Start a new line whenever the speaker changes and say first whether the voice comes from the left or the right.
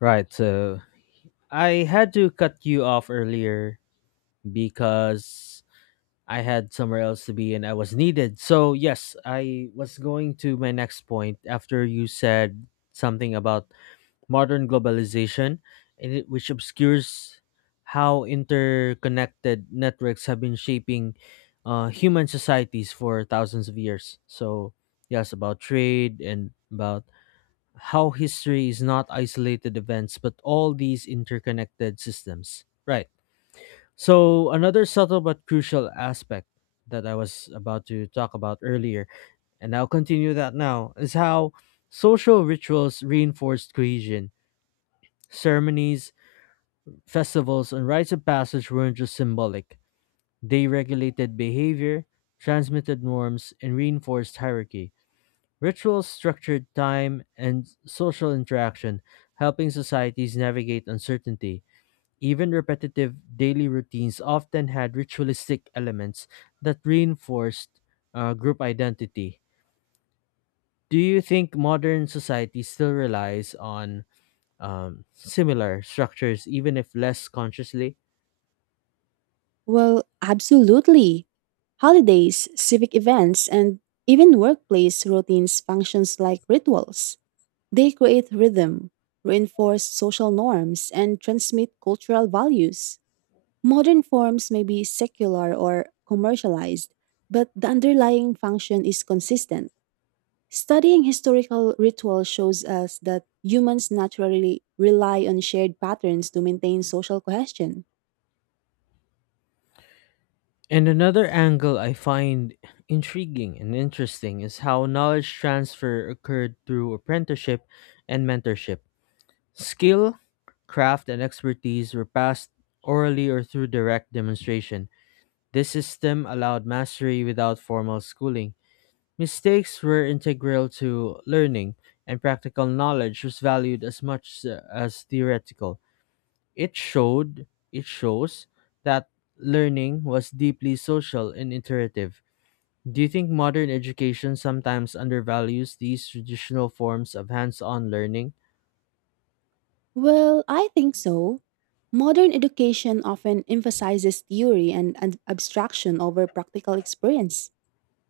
left: Right, so I had to cut you off earlier because I had somewhere else to be and I was needed. So, yes, I was going to my next point after you said something about modern globalization, and it, which obscures how interconnected networks have been shaping human societies for thousands of years. So, yes, about trade and about how history is not isolated events but all these interconnected systems. Right. So, another subtle but crucial aspect that I was about to talk about earlier, and I'll continue that now, is how social rituals reinforced cohesion. Ceremonies, festivals, and rites of passage weren't just symbolic, they regulated behavior, transmitted norms, and reinforced hierarchy. Rituals structured time and social interaction, helping societies navigate uncertainty. Even repetitive daily routines often had ritualistic elements that reinforced group identity. Do you think modern society still relies on similar structures, even if less consciously?
right: Well, absolutely. Holidays, civic events, and even workplace routines functions like rituals. They create rhythm, reinforce social norms, and transmit cultural values. Modern forms may be secular or commercialized, but the underlying function is consistent. Studying historical ritual shows us that humans naturally rely on shared patterns to maintain social cohesion.
left: And another angle I find intriguing and interesting is how knowledge transfer occurred through apprenticeship and mentorship. Skill, craft, and expertise were passed orally or through direct demonstration. This system allowed mastery without formal schooling. Mistakes were integral to learning, and practical knowledge was valued as much as theoretical. It showed, it shows that learning was deeply social and iterative. Do you think modern education sometimes undervalues these traditional forms of hands-on learning?
right: Well, I think so. Modern education often emphasizes theory and abstraction over practical experience.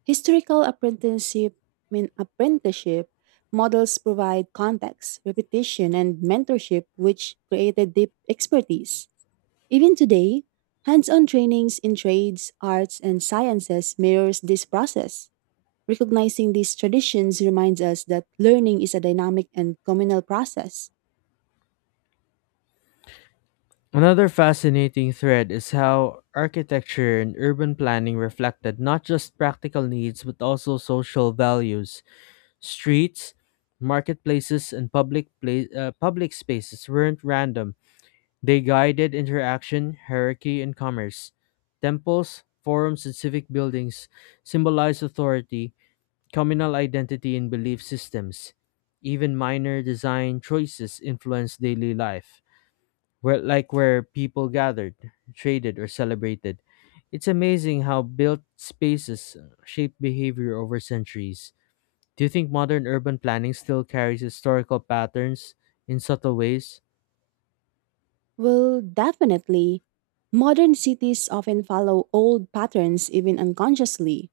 right: Historical apprenticeship, I mean apprenticeship models provide context, repetition, and mentorship, which created deep expertise. Even today, hands-on trainings in trades, arts, and sciences mirrors this process. Recognizing these traditions reminds us that learning is a dynamic and communal process.
left: Another fascinating thread is how architecture and urban planning reflected not just practical needs but also social values. Streets, marketplaces, and public spaces weren't random. They guided interaction, hierarchy, and commerce. Temples, forums, and civic buildings symbolized authority, communal identity, and belief systems. Even minor design choices influenced daily life where like where people gathered, traded, or celebrated. It's amazing how built spaces shape behavior over centuries. Do you think modern urban planning still carries historical patterns in subtle ways?
right: Well, definitely. Modern cities often follow old patterns even unconsciously,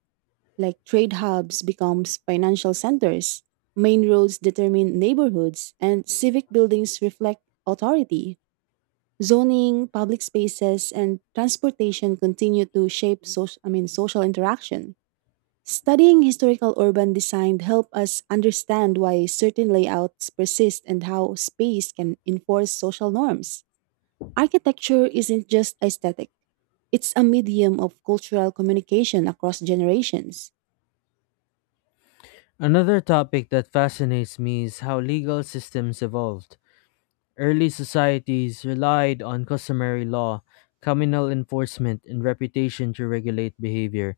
right: like trade hubs become financial centers, main roads determine neighborhoods, and civic buildings reflect authority. Zoning, public spaces, and transportation continue to shape social, social interaction. Studying historical urban design help us understand why certain layouts persist and how space can enforce social norms. Architecture isn't just aesthetic, it's a medium of cultural communication across generations.
left: Another topic that fascinates me is how legal systems evolved. Early societies relied on customary law, communal enforcement, and reputation to regulate behavior.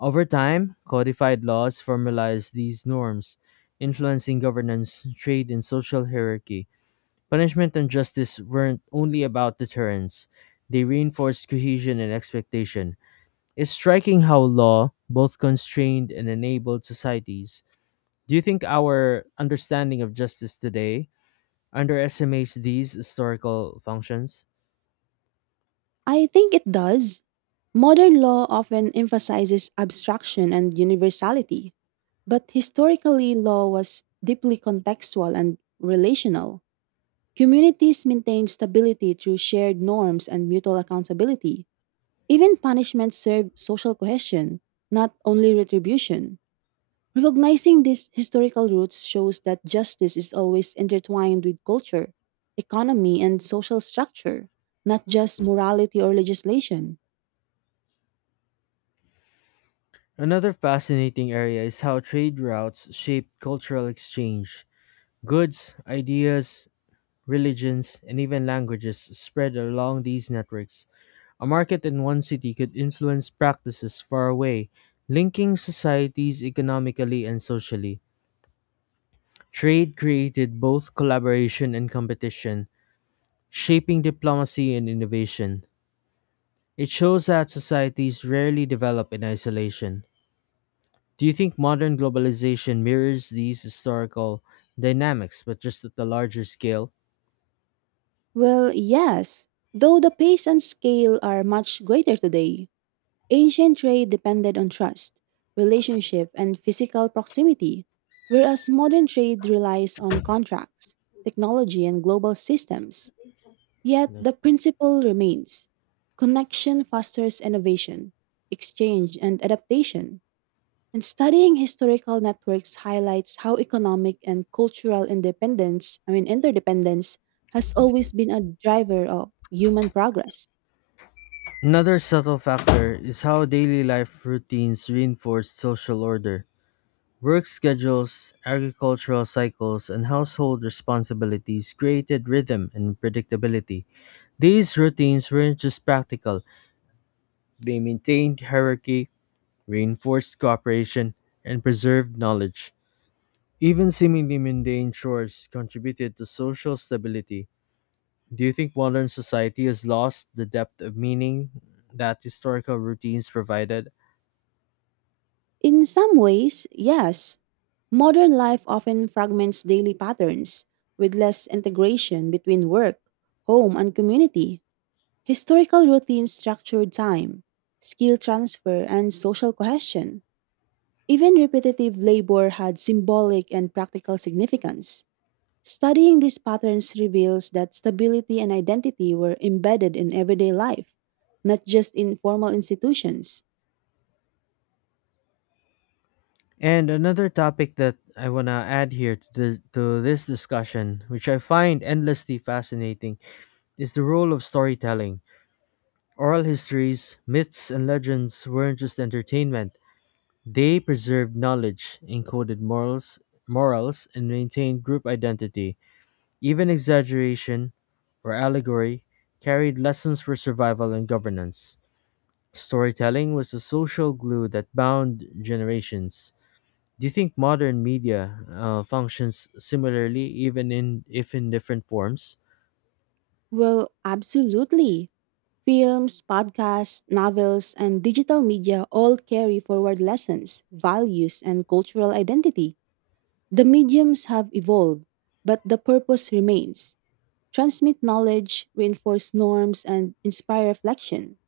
left: Over time, codified laws formalize these norms, influencing governance, trade, and social hierarchy. Punishment and justice weren't only about deterrence, they reinforced cohesion and expectation. It's striking how law both constrained and enabled societies. Do you think our understanding of justice today underestimates these historical functions?
right: I think it does. Modern law often emphasizes abstraction and universality, but historically, law was deeply contextual and relational. Communities maintained stability through shared norms and mutual accountability. Even punishments served social cohesion, not only retribution. Recognizing these historical roots shows that justice is always intertwined with culture, economy, and social structure, not just morality or legislation.
left: Another fascinating area is how trade routes shaped cultural exchange goods, ideas, religions, and even languages spread along these networks. A market in one city could influence practices far away, linking societies economically and socially. Trade created both collaboration and competition, shaping diplomacy and innovation. It shows that societies rarely develop in isolation. Do you think modern globalization mirrors these historical dynamics, but just at a larger scale?
right: Well, yes, though the pace and scale are much greater today, ancient trade depended on trust, relationship, and physical proximity, whereas modern trade relies on contracts, technology, and global systems. Yet
left: Yeah.
right: the principle remains connection fosters innovation, exchange, and adaptation. And studying historical networks highlights how economic and cultural independence, interdependence, has always been a driver of human progress.
left: Another subtle factor is how daily life routines reinforce social order. Work schedules, agricultural cycles, and household responsibilities created rhythm and predictability. These routines weren't just practical, they maintained hierarchy, reinforced cooperation, and preserved knowledge. Even seemingly mundane chores contributed to social stability. Do you think modern society has lost the depth of meaning that historical routines provided?
right: In some ways, yes, modern life often fragments daily patterns with less integration between work, home, and community. Historical routines structured time, skill transfer, and social cohesion. Even repetitive labor had symbolic and practical significance. Studying these patterns reveals that stability and identity were embedded in everyday life, not just in formal institutions.
left: And another topic that I want to add here to this discussion, which I find endlessly fascinating, is the role of storytelling. Oral histories, myths, and legends weren't just entertainment. They preserved knowledge, encoded morals, and maintained group identity. Even exaggeration or allegory carried lessons for survival and governance. Storytelling was a social glue that bound generations. Do you think modern media functions similarly, even in if in different forms?
right: Well, absolutely. Films, podcasts, novels, and digital media all carry forward lessons, values, and cultural identity. The mediums have evolved, but the purpose remains transmit knowledge, reinforce norms, and inspire reflection.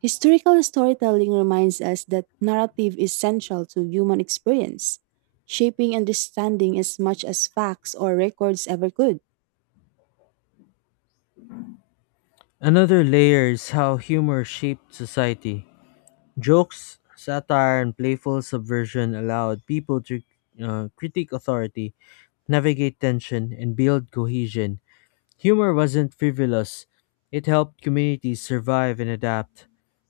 right: Historical storytelling reminds us that narrative is central to human experience, shaping understanding as much as facts or records ever could.
left: Another layer is how humor shaped society. Jokes, satire, and playful subversion allowed people to critique authority, navigate tension, and build cohesion. Humor wasn't frivolous; it helped communities survive and adapt,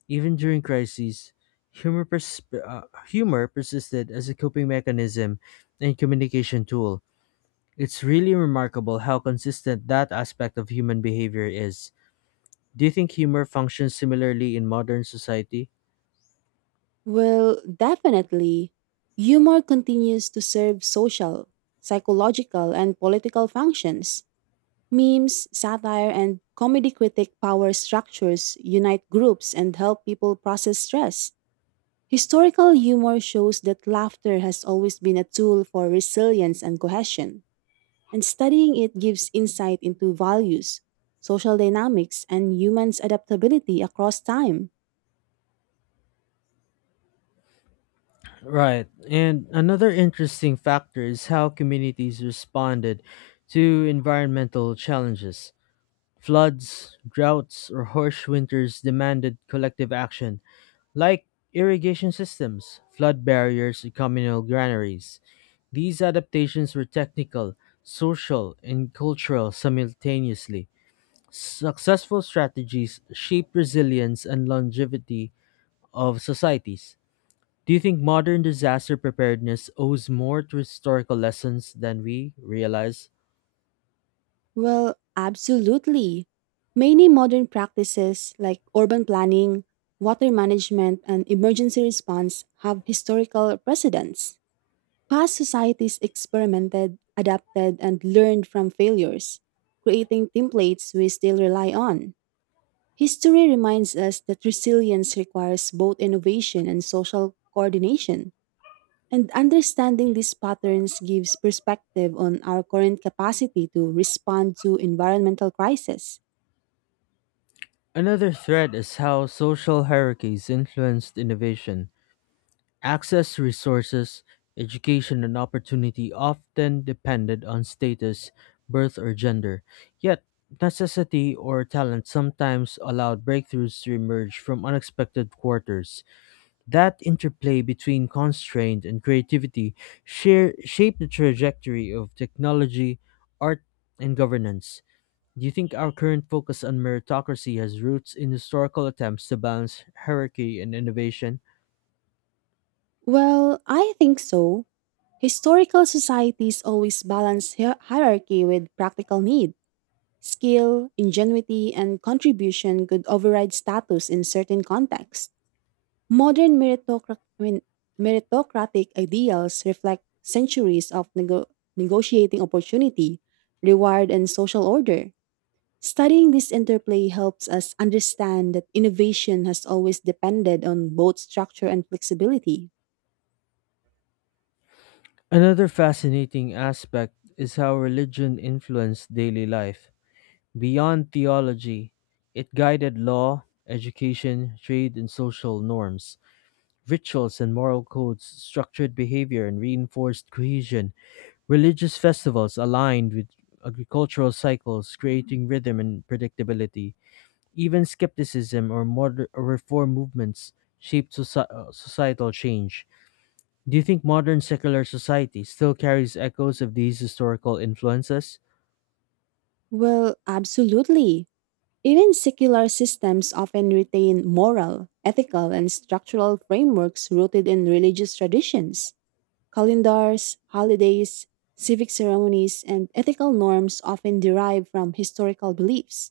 left: even during crises. Humor persisted as a coping mechanism and communication tool. It's really remarkable how consistent that aspect of human behavior is. Do you think humor functions similarly in modern society?
right: Well, definitely, humor continues to serve social, psychological, and political functions. Memes, satire, and comedy critic power structures unite groups and help people process stress. Historical humor shows that laughter has always been a tool for resilience and cohesion, and studying it gives insight into values, social dynamics, and humans' adaptability across time.
left: Right. And another interesting factor is how communities responded to environmental challenges. Floods, droughts, or harsh winters demanded collective action, like irrigation systems, flood barriers, and communal granaries. These adaptations were technical, social, and cultural simultaneously. Successful strategies shape resilience and longevity of societies. Do you think modern disaster preparedness owes more to historical lessons than we realize?
right: Well, absolutely. Many modern practices like urban planning, water management, and emergency response have historical precedents. Past societies experimented, adapted, and learned from failures, creating templates we still rely on. History reminds us that resilience requires both innovation and social coordination, and understanding these patterns gives perspective on our current capacity to respond to environmental crisis.
left: Another thread is how social hierarchies influenced innovation. Access to resources, education, and opportunity often depended on status, birth, or gender. Yet, necessity or talent sometimes allowed breakthroughs to emerge from unexpected quarters. That interplay between constraint and creativity shape the trajectory of technology, art, and governance. Do you think our current focus on meritocracy has roots in historical attempts to balance hierarchy and innovation?
right: Well, I think so. Historical societies always balance hierarchy with practical need. Skill, ingenuity, and contribution could override status in certain contexts. Modern meritocratic ideals reflect centuries of negotiating opportunity, reward, and social order. Studying this interplay helps us understand that innovation has always depended on both structure and flexibility.
left: Another fascinating aspect is how religion influenced daily life. Beyond theology, it guided law, education, trade, and social norms. Rituals and moral codes structured behavior and reinforced cohesion. Religious festivals aligned with agricultural cycles, creating rhythm and predictability. Even skepticism or modern or reform movements shaped societal change. Do you think modern secular society still carries echoes of these historical influences?
right: Well, absolutely. Even secular systems often retain moral, ethical, and structural frameworks rooted in religious traditions. Calendars, holidays, civic ceremonies, and ethical norms often derive from historical beliefs.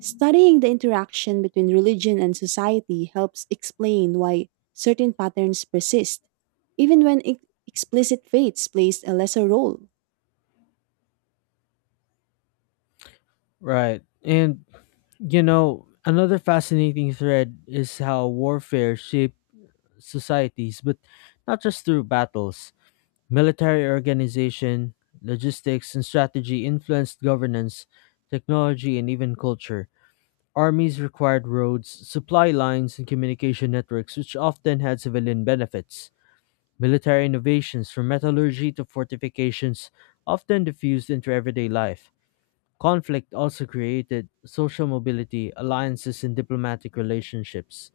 right: Studying the interaction between religion and society helps explain why certain patterns persist, even when explicit faiths plays a lesser role.
left: Right. And, you know, another fascinating thread is how warfare shaped societies, but not just through battles. Military organization, logistics, and strategy influenced governance, technology, and even culture. Armies required roads, supply lines, and communication networks, which often had civilian benefits. Military innovations, from metallurgy to fortifications, often diffused into everyday life. Conflict also created social mobility, alliances, and diplomatic relationships.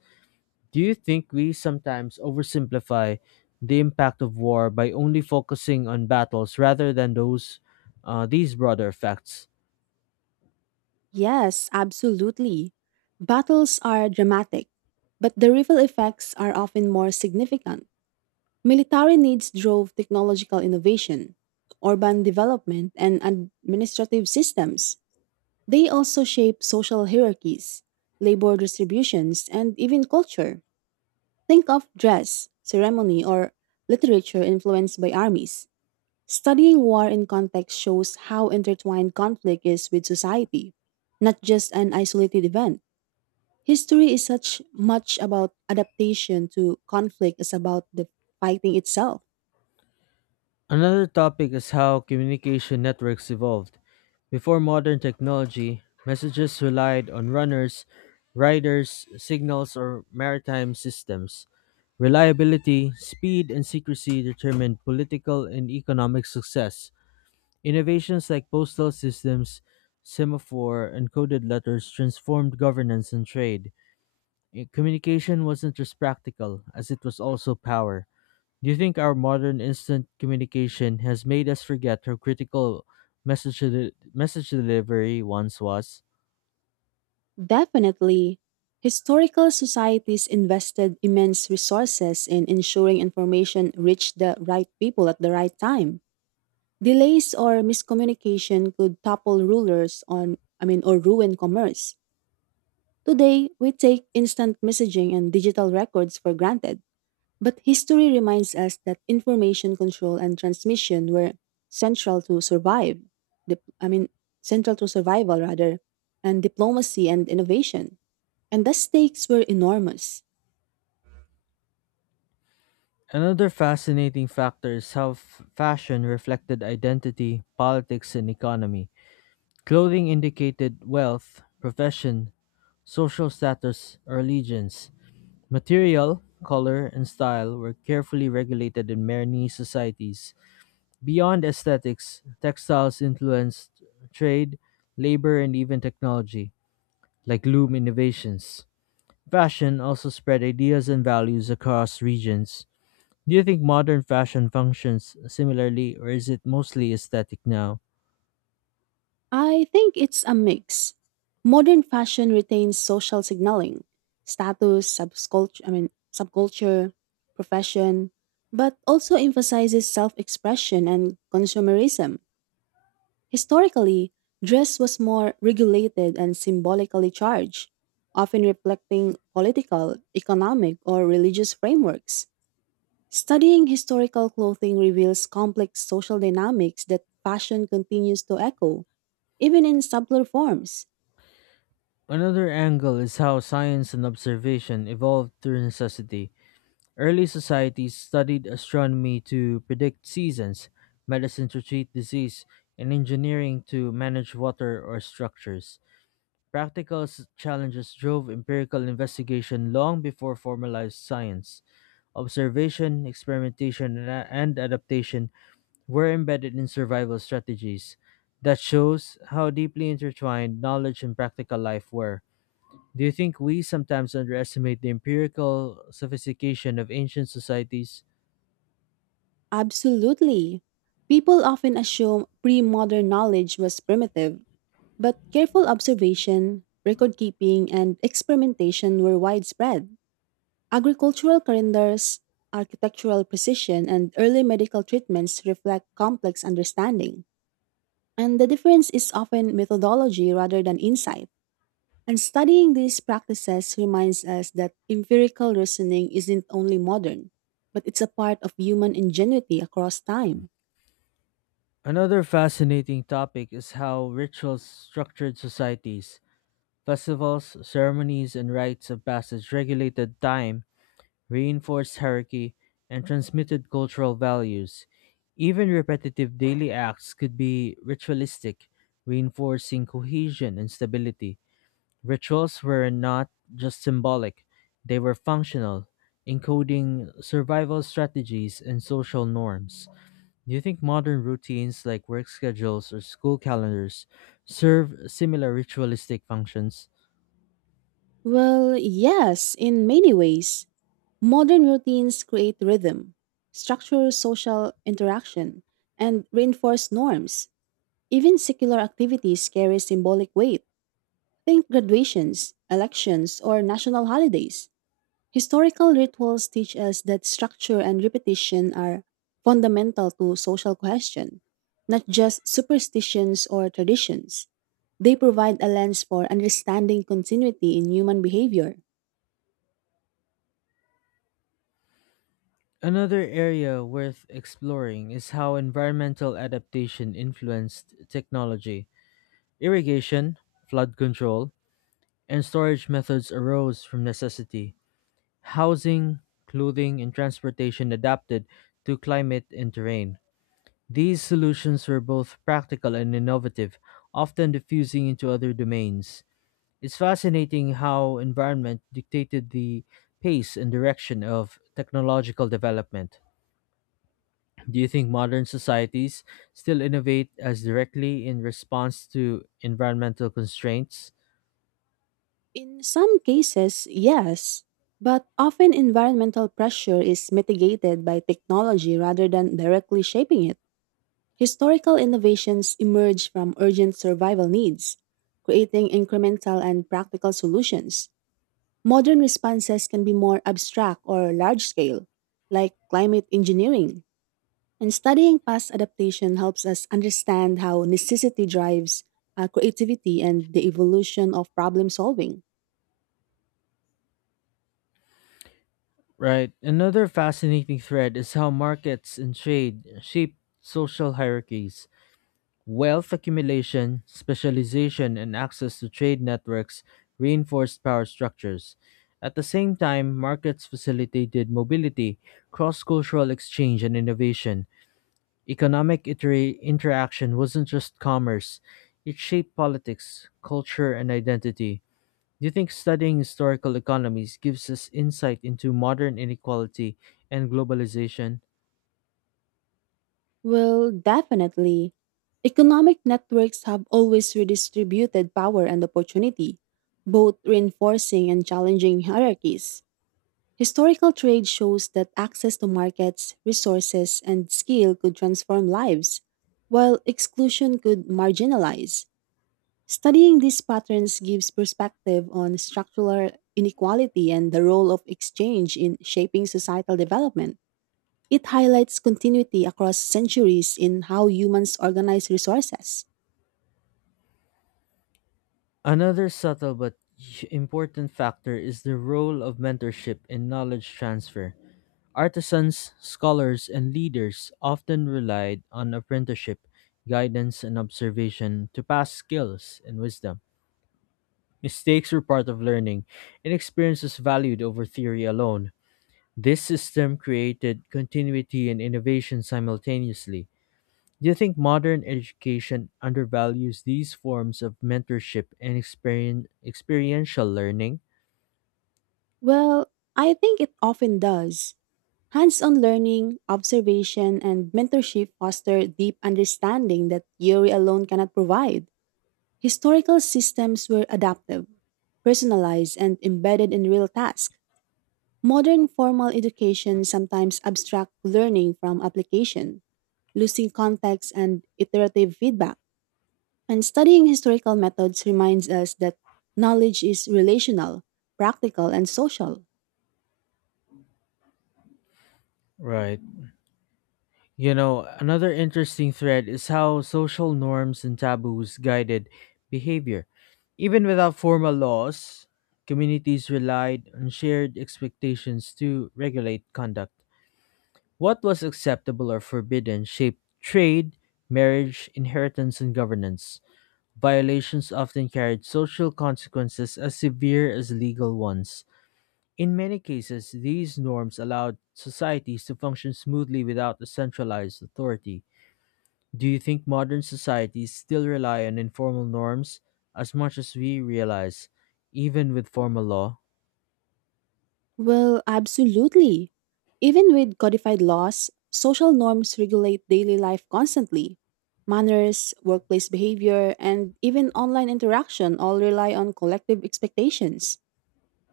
left: Do you think we sometimes oversimplify the impact of war by only focusing on battles rather than those these broader effects?
right: Yes, absolutely. Battles are dramatic, but the ripple effects are often more significant. Military needs drove technological innovation, urban development, and administrative systems. They also shape social hierarchies, labor distributions, and even culture. Think of dress, ceremony, or literature influenced by armies. Studying war in context shows how intertwined conflict is with society, not just an isolated event. History is such much about adaptation to conflict as about the fighting itself.
left: Another topic is how communication networks evolved. Before modern technology, messages relied on runners, riders, signals, or maritime systems. Reliability, speed, and secrecy determined political and economic success. Innovations like postal systems, semaphore, and coded letters transformed governance and trade. Communication wasn't just practical, as it was also power. Do you think our modern instant communication has made us forget how critical message delivery once was?
right: Definitely, historical societies invested immense resources in ensuring information reached the right people at the right time. Delays or miscommunication could topple rulers on I mean or ruin commerce. Today, we take instant messaging and digital records for granted, but history reminds us that information control and transmission were central to survive. dip- I mean, Central to survival rather, and diplomacy and innovation. And the stakes were enormous.
left: Another fascinating factor is how fashion reflected identity, politics, and economy. Clothing indicated wealth, profession, social status, or allegiance. Material, color, and style were carefully regulated in many societies. Beyond aesthetics, textiles influenced trade, labor, and even technology, like loom innovations. Fashion also spread ideas and values across regions. Do you think modern fashion functions similarly, or is it mostly aesthetic now?
right: I think it's a mix. Modern fashion retains social signaling, status, subculture, profession, but also emphasizes self-expression and consumerism. Historically, dress was more regulated and symbolically charged, often reflecting political, economic, or religious frameworks. Studying historical clothing reveals complex social dynamics that fashion continues to echo, even in subtler forms.
left: Another angle is how science and observation evolved through necessity. Early societies studied astronomy to predict seasons, medicine to treat disease, and engineering to manage water or structures. Challenges drove empirical investigation long before formalized science. Observation, experimentation, and adaptation were embedded in survival strategies. That shows how deeply intertwined knowledge and practical life were. Do you think we sometimes underestimate the empirical sophistication of ancient societies?
right: Absolutely. People often assume pre modern knowledge was primitive, but careful observation, record keeping, and experimentation were widespread. Agricultural calendars, architectural precision, and early medical treatments reflect complex understanding. And the difference is often methodology rather than insight. And studying these practices reminds us that empirical reasoning isn't only modern, but it's a part of human ingenuity across time.
left: Another fascinating topic is how rituals structured societies, festivals, ceremonies, and rites of passage regulated time, reinforced hierarchy, and transmitted cultural values. Even repetitive daily acts could be ritualistic, reinforcing cohesion and stability. Rituals were not just symbolic, they were functional, encoding survival strategies and social norms. Do you think modern routines like work schedules or school calendars serve similar ritualistic functions?
right: Well, yes, in many ways, modern routines create rhythm, structure social interaction, and reinforce norms. Even secular activities carry symbolic weight. Think graduations, elections, or national holidays. Historical rituals teach us that structure and repetition are fundamental to social cohesion, not just superstitions or traditions. They provide a lens for understanding continuity in human behavior.
left: Another area worth exploring is how environmental adaptation influenced technology. Irrigation, flood control, and storage methods arose from necessity. Housing, clothing, and transportation adapted to climate and terrain. These solutions were both practical and innovative, often diffusing into other domains. It's fascinating how environment dictated the pace and direction of technological development. Do you think modern societies still innovate as directly in response to environmental constraints?
right: In some cases, yes, but often environmental pressure is mitigated by technology rather than directly shaping it. Historical innovations emerge from urgent survival needs, creating incremental and practical solutions. Modern responses can be more abstract or large scale, like climate engineering. And studying past adaptation helps us understand how necessity drives creativity and the evolution of problem solving.
left: Right. Another fascinating thread is how markets and trade shape social hierarchies. Wealth accumulation, specialization, and access to trade networks reinforced power structures. At the same time, markets facilitated mobility, cross cultural exchange, and innovation. Interaction wasn't just commerce, it shaped politics, culture, and identity. Do you think studying historical economies gives us insight into modern inequality and globalization?
right: Well, definitely. Economic networks have always redistributed power and opportunity, both reinforcing and challenging hierarchies. Historical trade shows that access to markets, resources, and skill could transform lives, while exclusion could marginalize. Studying these patterns gives perspective on structural inequality and the role of exchange in shaping societal development. It highlights continuity across centuries in how humans organize resources.
left: Another subtle but important factor is the role of mentorship in knowledge transfer. Artisans, scholars, and leaders often relied on apprenticeship, guidance, and observation to pass skills and wisdom. Mistakes were part of learning, and experiences valued over theory alone. This system created continuity and innovation simultaneously. Do you think modern education undervalues these forms of mentorship and experiential learning?
right: Well, I think it often does. Hands on learning, observation, and mentorship foster deep understanding that theory alone cannot provide. Historical systems were adaptive, personalized, and embedded in real tasks. Modern formal education sometimes abstracts learning from application, losing context and iterative feedback. And studying historical methods reminds us that knowledge is relational, practical, and social.
left: Right. You know, another interesting thread is how social norms and taboos guided behavior. Even without formal laws, communities relied on shared expectations to regulate conduct. What was acceptable or forbidden shaped trade, marriage, inheritance, and governance. Violations often carried social consequences as severe as legal ones. In many cases, these norms allowed societies to function smoothly without a centralized authority. Do you think modern societies still rely on informal norms as much as we realize, even with formal law?
right: Well, absolutely. Even with codified laws, social norms regulate daily life constantly. Manners, workplace behavior, and even online interaction all rely on collective expectations.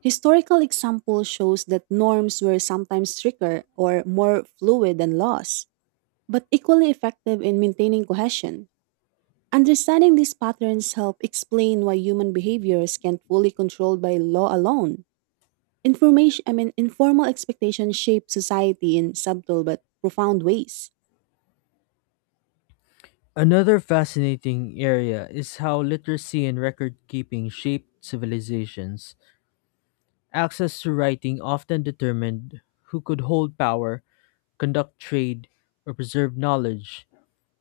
right: Historical example shows that norms were sometimes stricter or more fluid than laws, but equally effective in maintaining cohesion. Understanding these patterns help explain why human behaviors can't fully controlled by law alone. Informal expectations shape society in subtle but profound ways.
left: Another fascinating area is how literacy and record keeping shaped civilizations. Access to writing often determined who could hold power, conduct trade, or preserve knowledge.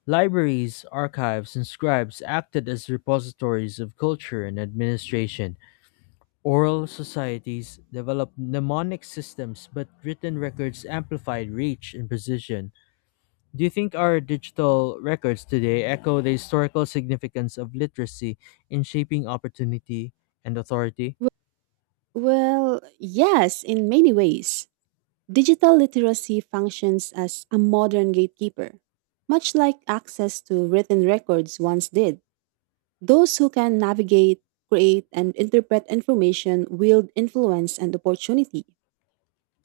left: Libraries, archives, and scribes acted as repositories of culture and administration. Oral societies developed mnemonic systems, but written records amplified reach and precision. Do you think our digital records today echo the historical significance of literacy in shaping opportunity and authority?
right: Well, yes, in many ways. Digital literacy functions as a modern gatekeeper, much like access to written records once did. Those who can navigate, create, and interpret information wield influence and opportunity.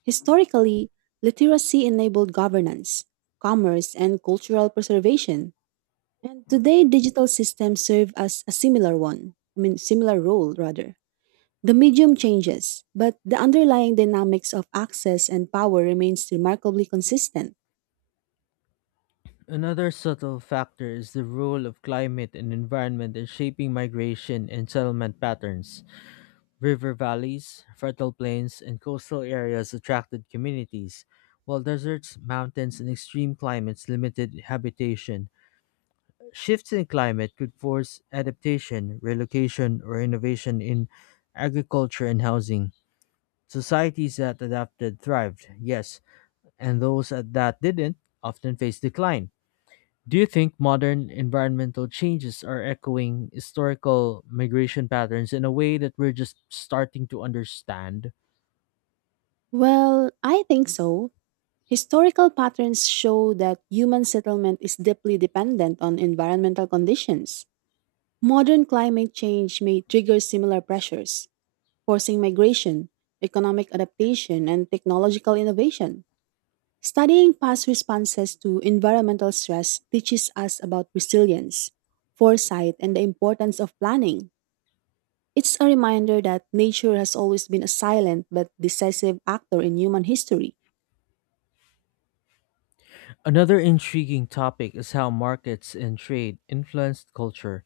right: Historically, literacy enabled governance, commerce, and cultural preservation. And today, digital systems serve as a similar one, I mean, similar role rather. The medium changes, but the underlying dynamics of access and power remains remarkably consistent.
left: Another subtle factor is the role of climate and environment in shaping migration and settlement patterns. River valleys, fertile plains, and coastal areas attracted communities, while deserts, mountains, and extreme climates limited habitation. Shifts in climate could force adaptation, relocation, or innovation in agriculture and housing. Societies that adapted thrived, yes, and those that didn't often faced decline. Do you think modern environmental changes are echoing historical migration patterns in a way that we're just starting to understand?
right: Well, I think so. Historical patterns show that human settlement is deeply dependent on environmental conditions. Modern climate change may trigger similar pressures, forcing migration, economic adaptation, and technological innovation. Studying past responses to environmental stress teaches us about resilience, foresight, and the importance of planning. It's a reminder that nature has always been a silent but decisive actor in human history.
left: Another intriguing topic is how markets and trade influenced culture.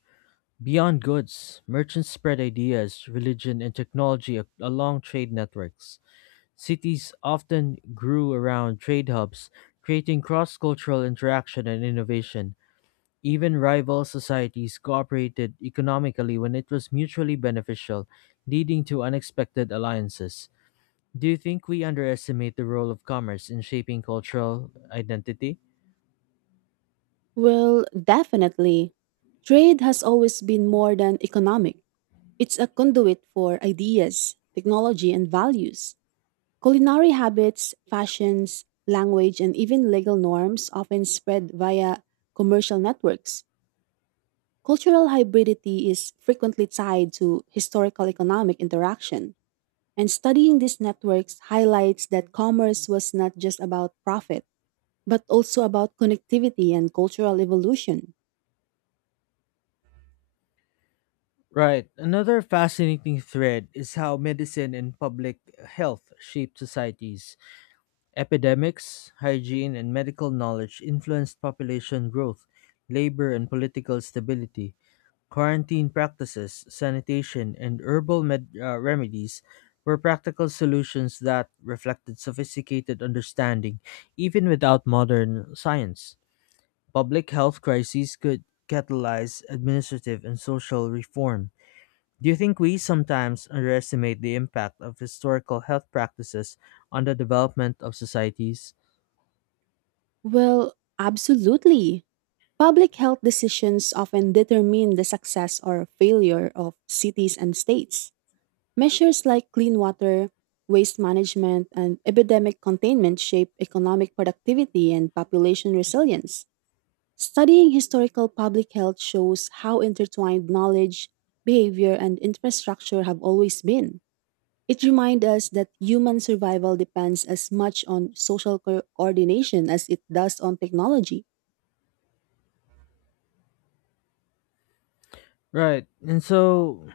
left: Beyond goods, merchants spread ideas, religion, and technology along trade networks. Cities often grew around trade hubs, creating cross cultural interaction and innovation. Even rival societies cooperated economically when it was mutually beneficial, leading to unexpected alliances. Do you think we underestimate the role of commerce in shaping cultural identity?
right: Well, definitely. Trade has always been more than economic. It's a conduit for ideas, technology, and values. Culinary habits, fashions, language, and even legal norms often spread via commercial networks. Cultural hybridity is frequently tied to historical economic interaction, and studying these networks highlights that commerce was not just about profit, but also about connectivity and cultural evolution.
left: Right. Another fascinating thread is how medicine and public health shaped societies. Epidemics, hygiene, and medical knowledge influenced population growth, labor, and political stability. Quarantine practices, sanitation, and remedies were practical solutions that reflected sophisticated understanding, even without modern science. Public health crises could catalyze administrative and social reform. Do you think we sometimes underestimate the impact of historical health practices on the development of societies?
right: Well, absolutely. Public health decisions often determine the success or failure of cities and states. Measures like clean water, waste management, and epidemic containment shape economic productivity and population resilience. Studying historical public health shows how intertwined knowledge, behavior, and infrastructure have always been. It reminds us that human survival depends as much on social coordination as it does on technology.
left: Right. And so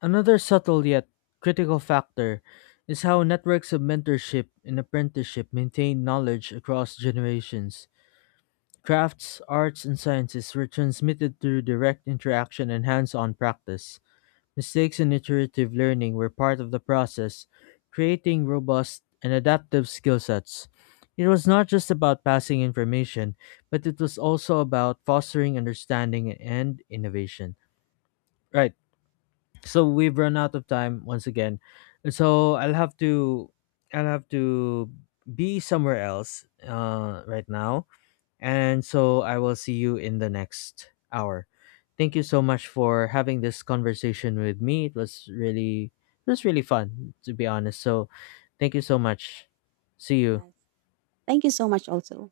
left: Another subtle yet critical factor is how networks of mentorship and apprenticeship maintain knowledge across generations. Crafts, arts, and sciences were transmitted through direct interaction and hands on practice. Mistakes and iterative learning were part of the process, creating robust and adaptive skill sets. It was not just about passing information, but it was also about fostering understanding and innovation. Right, so we've run out of time once again, so I'll have to be somewhere else right now, and so I will see you in the next hour. Thank you so much for having this conversation with me. It was really fun to be honest, so thank you so much. See you.
right: Yes. Thank you so much, also.